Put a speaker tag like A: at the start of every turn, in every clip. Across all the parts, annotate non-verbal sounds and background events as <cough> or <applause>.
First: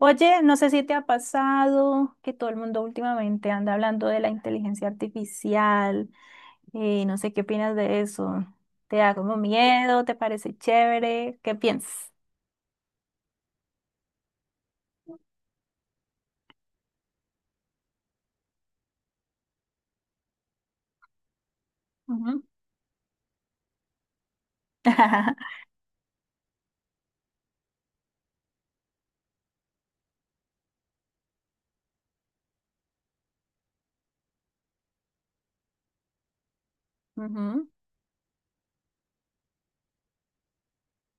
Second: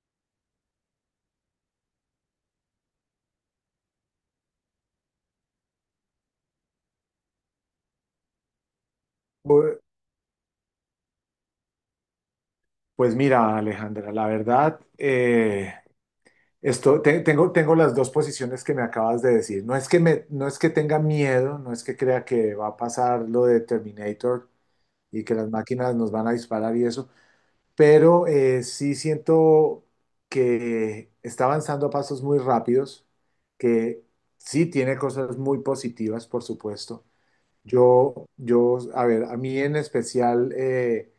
A: Oye, no sé si te ha pasado que todo el mundo últimamente anda hablando de la inteligencia artificial y no sé qué opinas de eso. ¿Te da como
B: Bu-
A: miedo? ¿Te parece chévere? ¿Qué piensas?
B: Pues mira, Alejandra, la verdad, tengo las dos posiciones que me acabas de decir. No es que tenga miedo, no es que crea
A: Ujú.
B: que va a pasar lo de Terminator y que las
A: <laughs>
B: máquinas nos van a disparar y eso, pero sí siento que está avanzando a pasos muy rápidos, que sí tiene cosas muy positivas, por supuesto.
A: Ujú.
B: Yo, a ver, a mí en especial… eh,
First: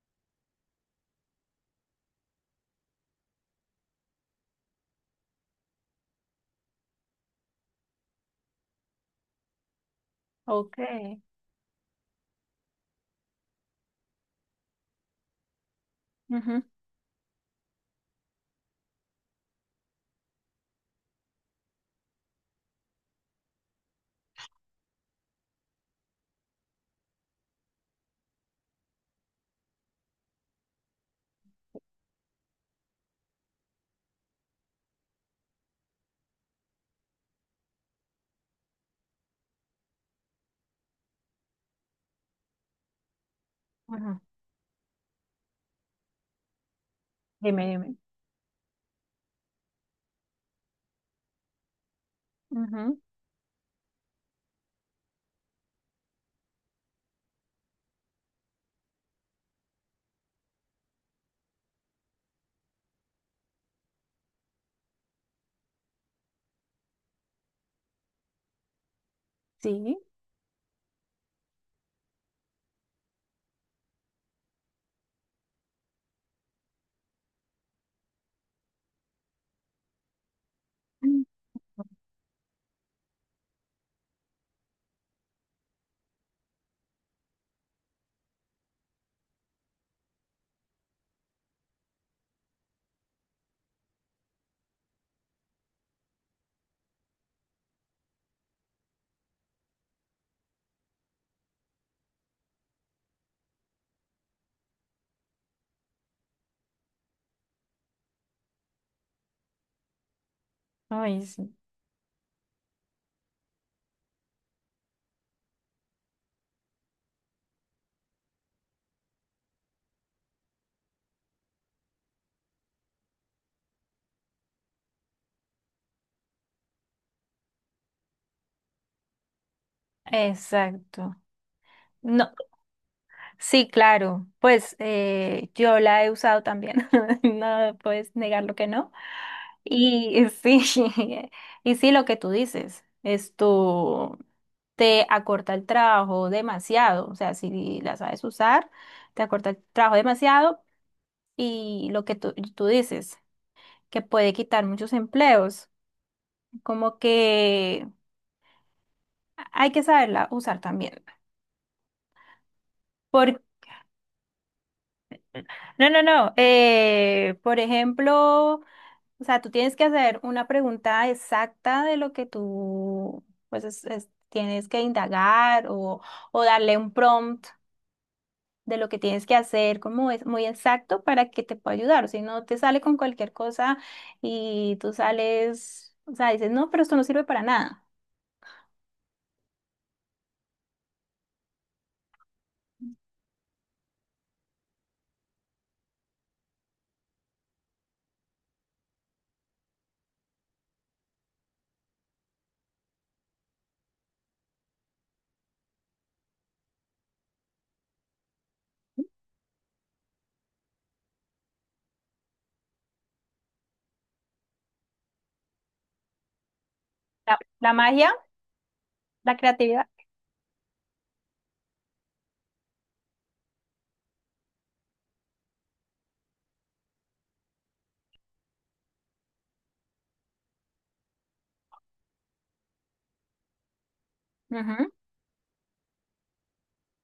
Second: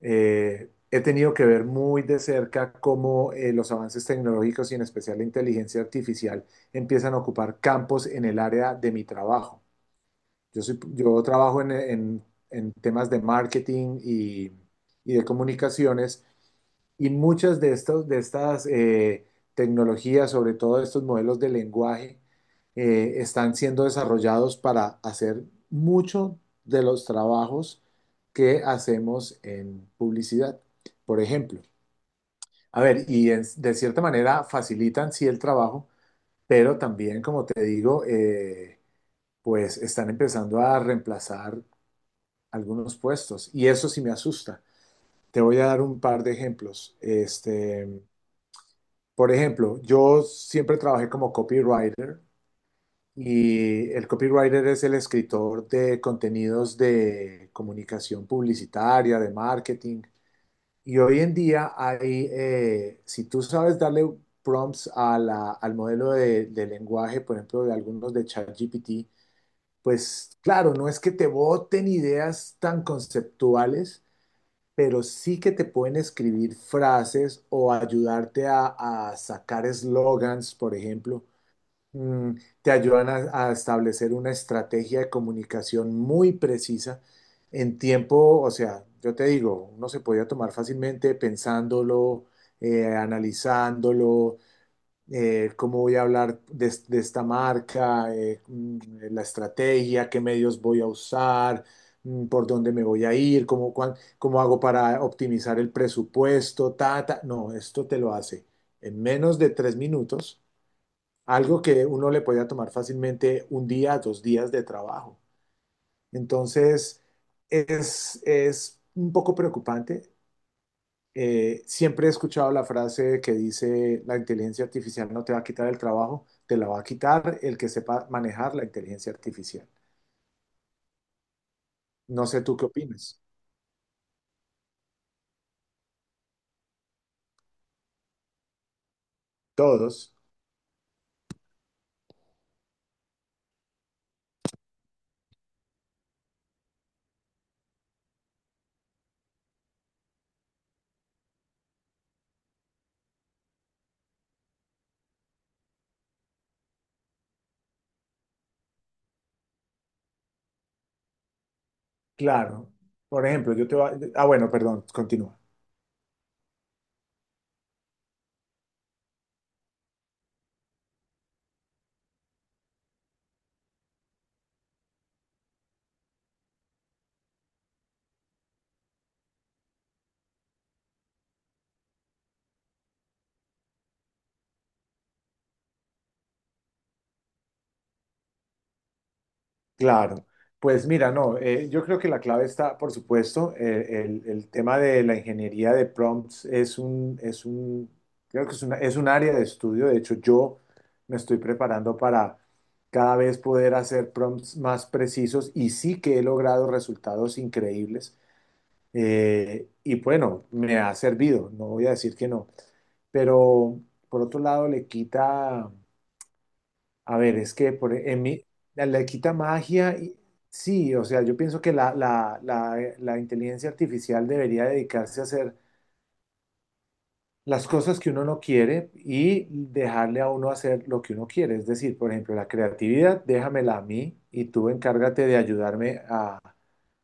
B: Eh, he tenido que ver muy de cerca cómo los avances tecnológicos y en especial la inteligencia artificial empiezan a ocupar campos en el área de mi trabajo.
A: Ok,
B: Yo trabajo en temas de marketing y de comunicaciones
A: ujú,
B: y muchas de estas tecnologías, sobre todo estos modelos de lenguaje, están siendo desarrollados para hacer mucho de los trabajos que hacemos en publicidad, por ejemplo. A ver, de cierta manera facilitan sí el trabajo, pero también, como te digo, pues están empezando a reemplazar algunos puestos y eso sí me
A: ujú,
B: asusta. Te voy a dar un par de ejemplos.
A: dime, dime.
B: Por ejemplo, yo siempre trabajé como copywriter
A: Ujú.
B: y el copywriter es el escritor de contenidos de comunicación publicitaria, de marketing. Y hoy en día hay, si tú sabes darle prompts al modelo de lenguaje, por ejemplo, de algunos de ChatGPT,
A: Sí.
B: pues claro, no es que te boten ideas tan conceptuales, pero sí que te pueden escribir frases o ayudarte a sacar eslogans, por
A: Mm.
B: ejemplo. Mm, te ayudan a establecer una estrategia de comunicación muy precisa en tiempo, o sea, yo te digo, uno se podía tomar fácilmente pensándolo, analizándolo, cómo voy a hablar de, de esta marca, la estrategia, qué medios voy a usar, por dónde me voy a ir, cómo, cómo hago para optimizar el presupuesto, ta, ta. No, esto te lo hace en menos de 3 minutos,
A: Ay, sí.
B: algo que uno le podía tomar fácilmente un día, dos días de trabajo. Entonces, es un poco preocupante siempre he escuchado la frase que dice, la inteligencia artificial no te va a quitar el trabajo, te la va a quitar el que sepa manejar la inteligencia artificial.
A: Exacto.
B: No
A: No,
B: sé tú qué opinas.
A: sí, claro. Pues yo la he usado también. <laughs> No puedes negar lo que no.
B: Todos,
A: Y sí, <laughs> y sí, lo que tú dices, esto te acorta el trabajo demasiado, o sea, si la sabes usar, te acorta el trabajo demasiado y lo que tú dices, que puede quitar muchos empleos, como que hay que saberla usar también.
B: claro. Por
A: Por,
B: ejemplo, yo te va… Ah, bueno, perdón, continúa.
A: no, no, no, por ejemplo... O sea, tú tienes que hacer una pregunta exacta de lo que tú, pues, tienes que indagar o darle un prompt de lo que tienes que hacer, como es muy exacto para que te pueda ayudar. O si no, te sale con cualquier cosa y tú sales, o sea, dices, no, pero esto no sirve para nada.
B: Claro, pues mira, no, yo creo que la clave está, por supuesto, el tema de la ingeniería de prompts creo que es un área de estudio, de hecho yo me estoy preparando para cada vez poder hacer prompts más precisos y sí que he logrado resultados increíbles y bueno, me ha servido, no voy a decir que no, pero por otro lado le quita, a ver,
A: La,
B: es que
A: la magia,
B: en mí, la quita
A: la creatividad.
B: magia, sí, o sea, yo pienso que la inteligencia artificial debería dedicarse a hacer las cosas que uno no quiere y dejarle a uno hacer lo que uno quiere. Es decir, por ejemplo, la creatividad, déjamela a mí y tú
A: Ujú.
B: encárgate de ayudarme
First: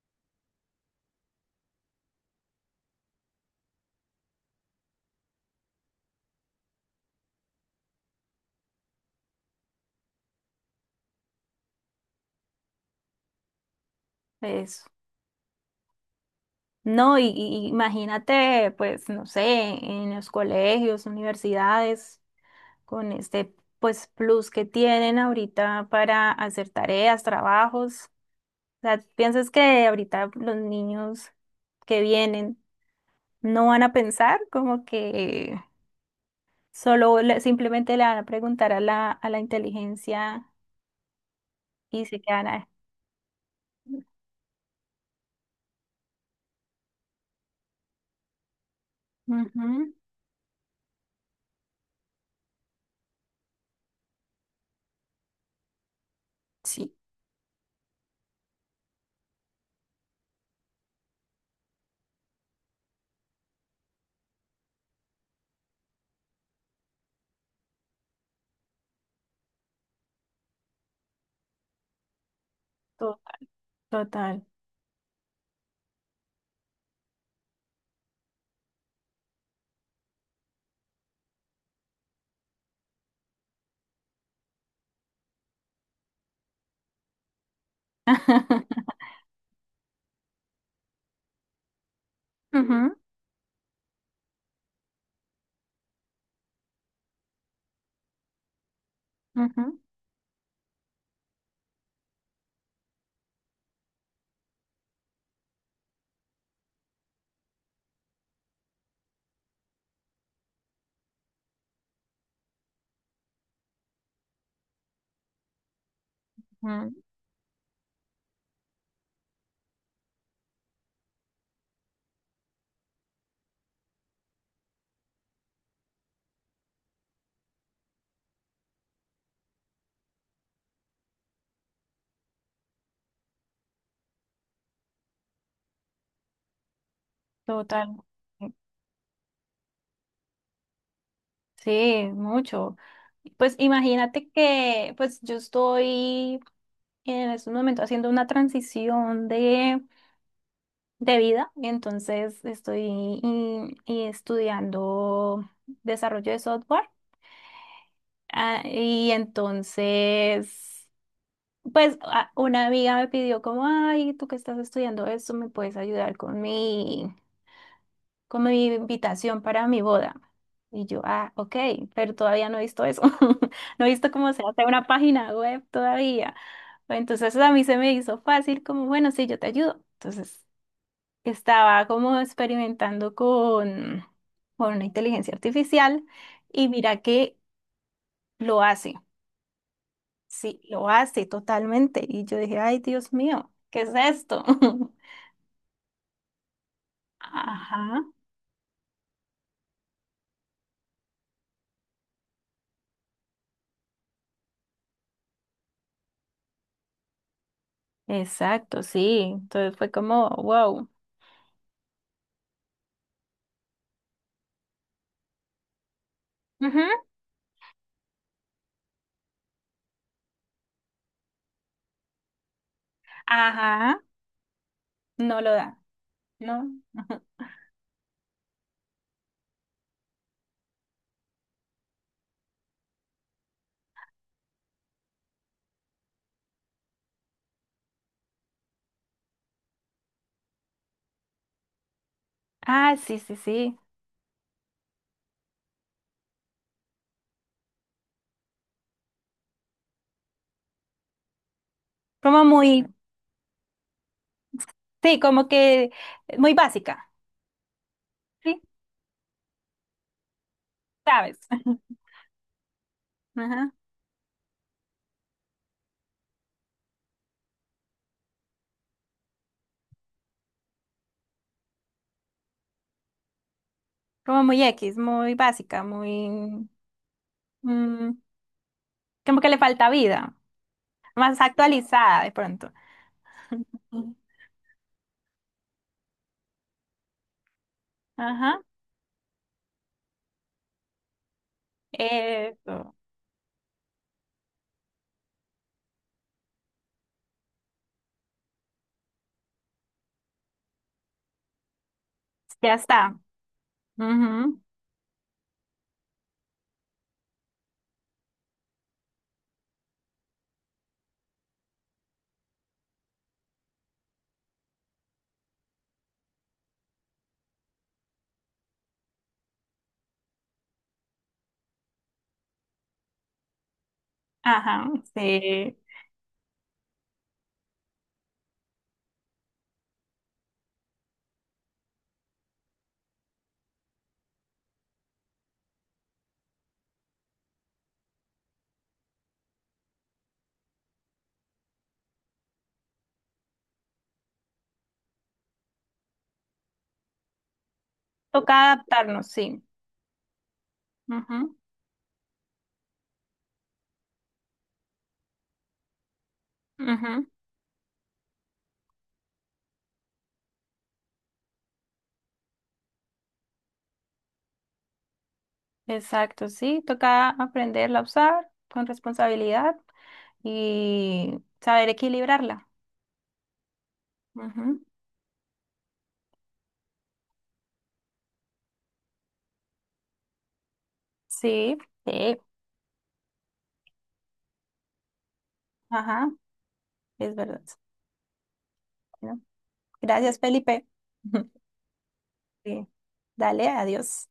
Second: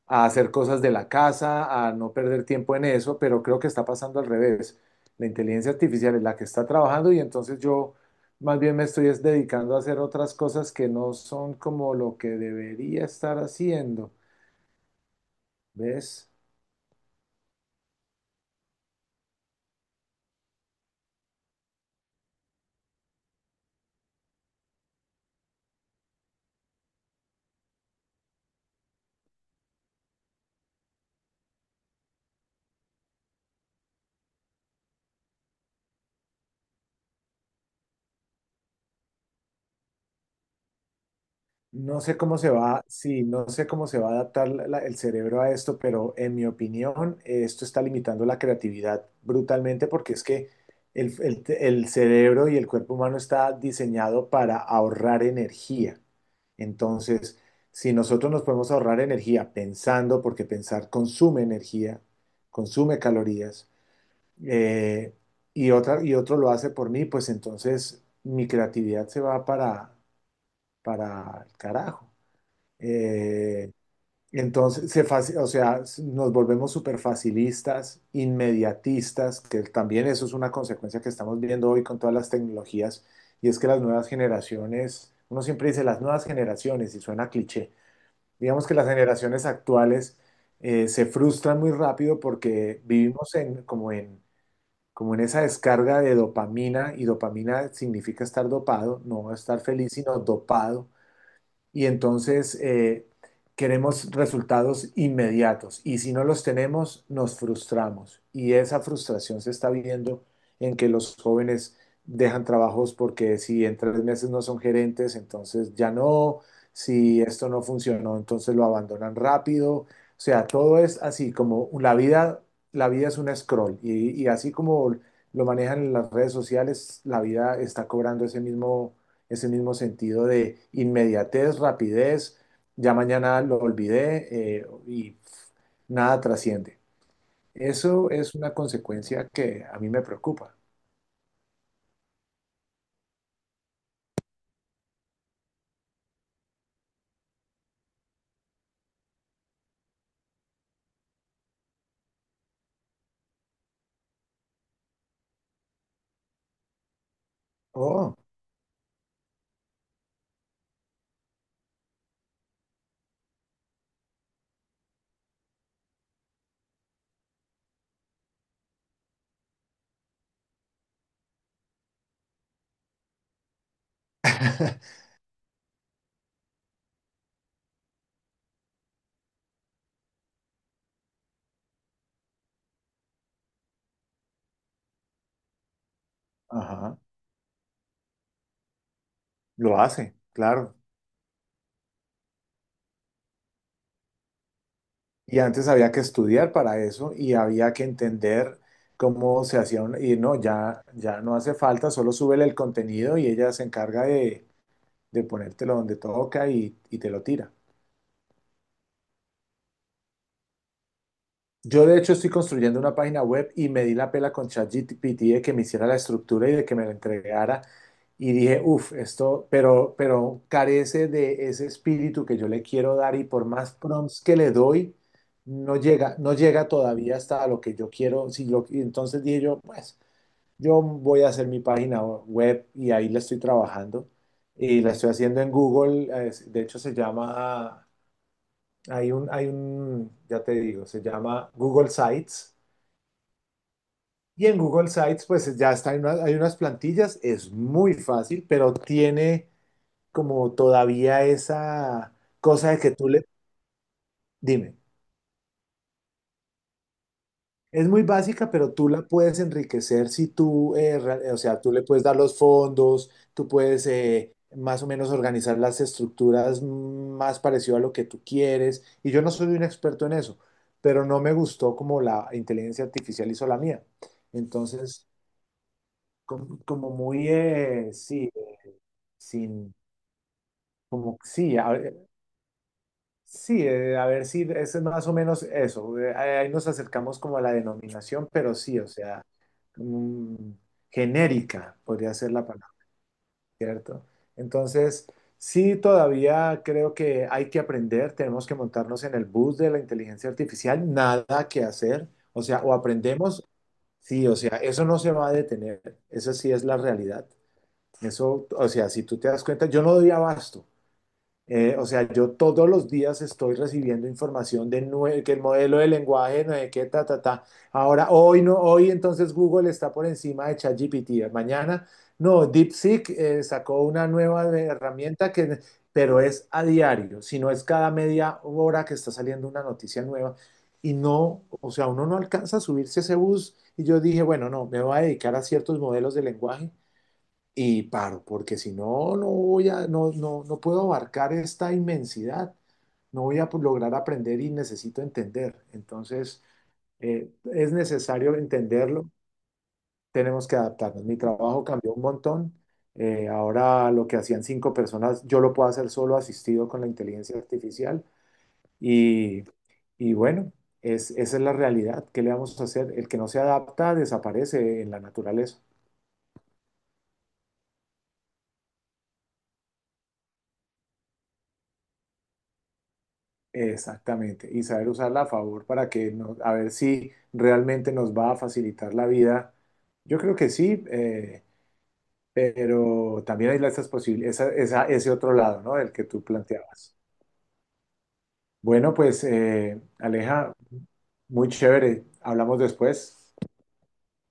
B: a hacer cosas de la casa, a no perder tiempo en eso, pero creo que está pasando al revés. La inteligencia artificial es la que está trabajando y entonces yo más bien me estoy es dedicando a hacer otras cosas que no son como lo que debería estar haciendo,
A: Eso.
B: ¿ves?
A: No, y, imagínate, pues, no sé, en los colegios, universidades, con este pues plus que tienen ahorita para hacer tareas, trabajos. O sea, ¿piensas que ahorita los niños que vienen no van a pensar como que simplemente le van a preguntar a la inteligencia
B: No
A: y
B: sé
A: se
B: cómo
A: quedan
B: se
A: ahí?
B: va, sí, no sé cómo se va a adaptar el cerebro a esto, pero en mi opinión, esto está limitando la creatividad brutalmente
A: Ujú.
B: porque es que el cerebro y el cuerpo humano está diseñado para ahorrar energía.
A: Sí,
B: Entonces, si nosotros nos podemos ahorrar energía pensando, porque pensar consume energía, consume calorías, eh, y otro lo hace por mí, pues entonces mi creatividad se va para el carajo.
A: to-
B: Eh,
A: total.
B: entonces, o sea, nos volvemos súper facilistas, inmediatistas, que también eso es una consecuencia que estamos viendo hoy con todas las tecnologías, y es que las nuevas generaciones, uno siempre dice las nuevas generaciones, y suena cliché, digamos que las
A: <laughs>
B: generaciones actuales se frustran muy rápido porque
A: Ujú,
B: vivimos en, como en, como en esa descarga de dopamina, y dopamina significa estar dopado, no estar
A: ujú,
B: feliz, sino dopado y entonces queremos resultados inmediatos y si no los tenemos nos frustramos y esa frustración se está viendo en que los jóvenes dejan trabajos porque si en 3 meses no son gerentes, entonces ya no,
A: ujú.
B: si esto no funcionó, entonces lo abandonan rápido, o sea, todo es así como la vida es un scroll y así como lo manejan en las redes sociales, la vida está cobrando ese mismo sentido de inmediatez, rapidez, ya mañana lo olvidé y pf, nada trasciende.
A: Total.
B: Eso es una consecuencia que a mí me preocupa.
A: Sí, mucho. Pues imagínate que pues yo estoy en este momento haciendo una transición de vida, entonces estoy y estudiando desarrollo de software.
B: Oh,
A: Ah, y entonces, pues una amiga me pidió como, ay, tú que estás estudiando esto, ¿me puedes ayudar con mi, como mi invitación para mi boda? Y yo, ah, ok, pero todavía no he visto eso. <laughs> No he visto cómo se hace una
B: <laughs>
A: página web todavía. Entonces a mí se me hizo fácil, como, bueno, sí, yo te ayudo. Entonces estaba como experimentando con una inteligencia artificial y
B: ajá,
A: mira que lo hace.
B: lo hace,
A: Sí,
B: claro.
A: lo hace totalmente. Y yo dije, ay, Dios mío, ¿qué es esto? <laughs>
B: Y antes había que estudiar para eso y había que
A: Ajá,
B: entender cómo y no, ya, ya no hace falta, solo súbele el contenido y ella se encarga de ponértelo donde toca y te lo tira.
A: exacto, sí. Entonces fue como, wow.
B: Yo de hecho estoy construyendo una página web y me di la pela con ChatGPT de que me hiciera la estructura y de que me la
A: Ujú.
B: entregara y dije, uff, esto, pero carece de ese espíritu que yo le quiero dar y por más
A: Ajá.
B: prompts que le doy,
A: No lo
B: no
A: da,
B: llega, no llega
A: ¿no?
B: todavía hasta lo que yo quiero. Si lo, y entonces dije yo, pues yo voy a hacer mi página web y ahí la estoy trabajando y la estoy haciendo en Google, de hecho se llama… ya te digo, se llama Google Sites
A: Ah, sí, sí, sí.
B: y en Google Sites, pues ya está, hay unas plantillas, es muy fácil, pero tiene como todavía esa
A: Como
B: cosa de
A: muy,
B: que dime,
A: sí, como que muy básica,
B: es muy básica,
A: ¿sí?
B: pero tú la puedes enriquecer si tú, o
A: ¿Sabes?
B: sea, tú le
A: <laughs>
B: puedes dar los fondos, tú
A: Ajá.
B: puedes más o menos organizar las estructuras más parecido a lo que tú quieres. Y yo no soy un experto en eso, pero no me gustó como la inteligencia artificial hizo la mía.
A: Como muy X,
B: Entonces,
A: muy básica, muy... Mm,
B: sí,
A: como que le
B: sin…
A: falta vida,
B: Como
A: más actualizada de pronto.
B: sí, a
A: Ujú.
B: ver si es más o menos eso. Ahí nos acercamos como a la denominación, pero
A: Ajá,
B: sí, o sea, mm, genérica podría ser la palabra,
A: eso,
B: ¿cierto? Entonces, sí, todavía creo que hay que aprender, tenemos que montarnos en el bus de la inteligencia artificial, nada que hacer, o sea,
A: ya
B: o
A: está.
B: aprendemos, sí, o sea,
A: Ujú.
B: eso no se va a detener, esa sí es la realidad. Eso, o sea, si tú te das cuenta, yo no doy abasto. O sea, yo todos los días estoy recibiendo información de que el modelo de lenguaje, no sé qué, ta, ta, ta. Ahora, hoy no, hoy entonces Google está por encima de ChatGPT. Mañana, no, DeepSeek sacó una
A: Ajá,
B: herramienta que,
A: sí.
B: pero es a diario, si no es cada media hora que está saliendo una noticia nueva. Y no, o sea, uno no alcanza a subirse a ese bus. Y yo dije, bueno, no, me voy a dedicar a ciertos modelos de lenguaje y paro, porque si no, no voy a, no, no, no puedo abarcar esta inmensidad, no voy lograr aprender y necesito entender. Entonces, es necesario
A: Toca
B: entenderlo,
A: adaptarnos, sí.
B: tenemos que adaptarnos. Mi
A: Ujú,
B: trabajo cambió un montón. Ahora lo que hacían 5 personas, yo lo puedo hacer solo asistido con la
A: ujú.
B: inteligencia artificial. Y, y bueno, es, esa es la realidad. ¿Qué le vamos a hacer? El que no se adapta desaparece en la naturaleza.
A: Exacto, sí. Toca aprenderla a usar con responsabilidad y saber equilibrarla.
B: Exactamente, y
A: Ujú.
B: saber usarla a favor para que nos, a ver si realmente nos va a facilitar la vida. Yo creo que sí,
A: Sí, sí,
B: pero también hay esas posibilidades, esa, ese otro lado, ¿no? El que tú
A: ajá,
B: planteabas.
A: es verdad.
B: Bueno, pues
A: Bueno, gracias,
B: Aleja,
A: Felipe. <laughs>
B: muy chévere. Hablamos
A: Sí.
B: después.
A: Dale, adiós.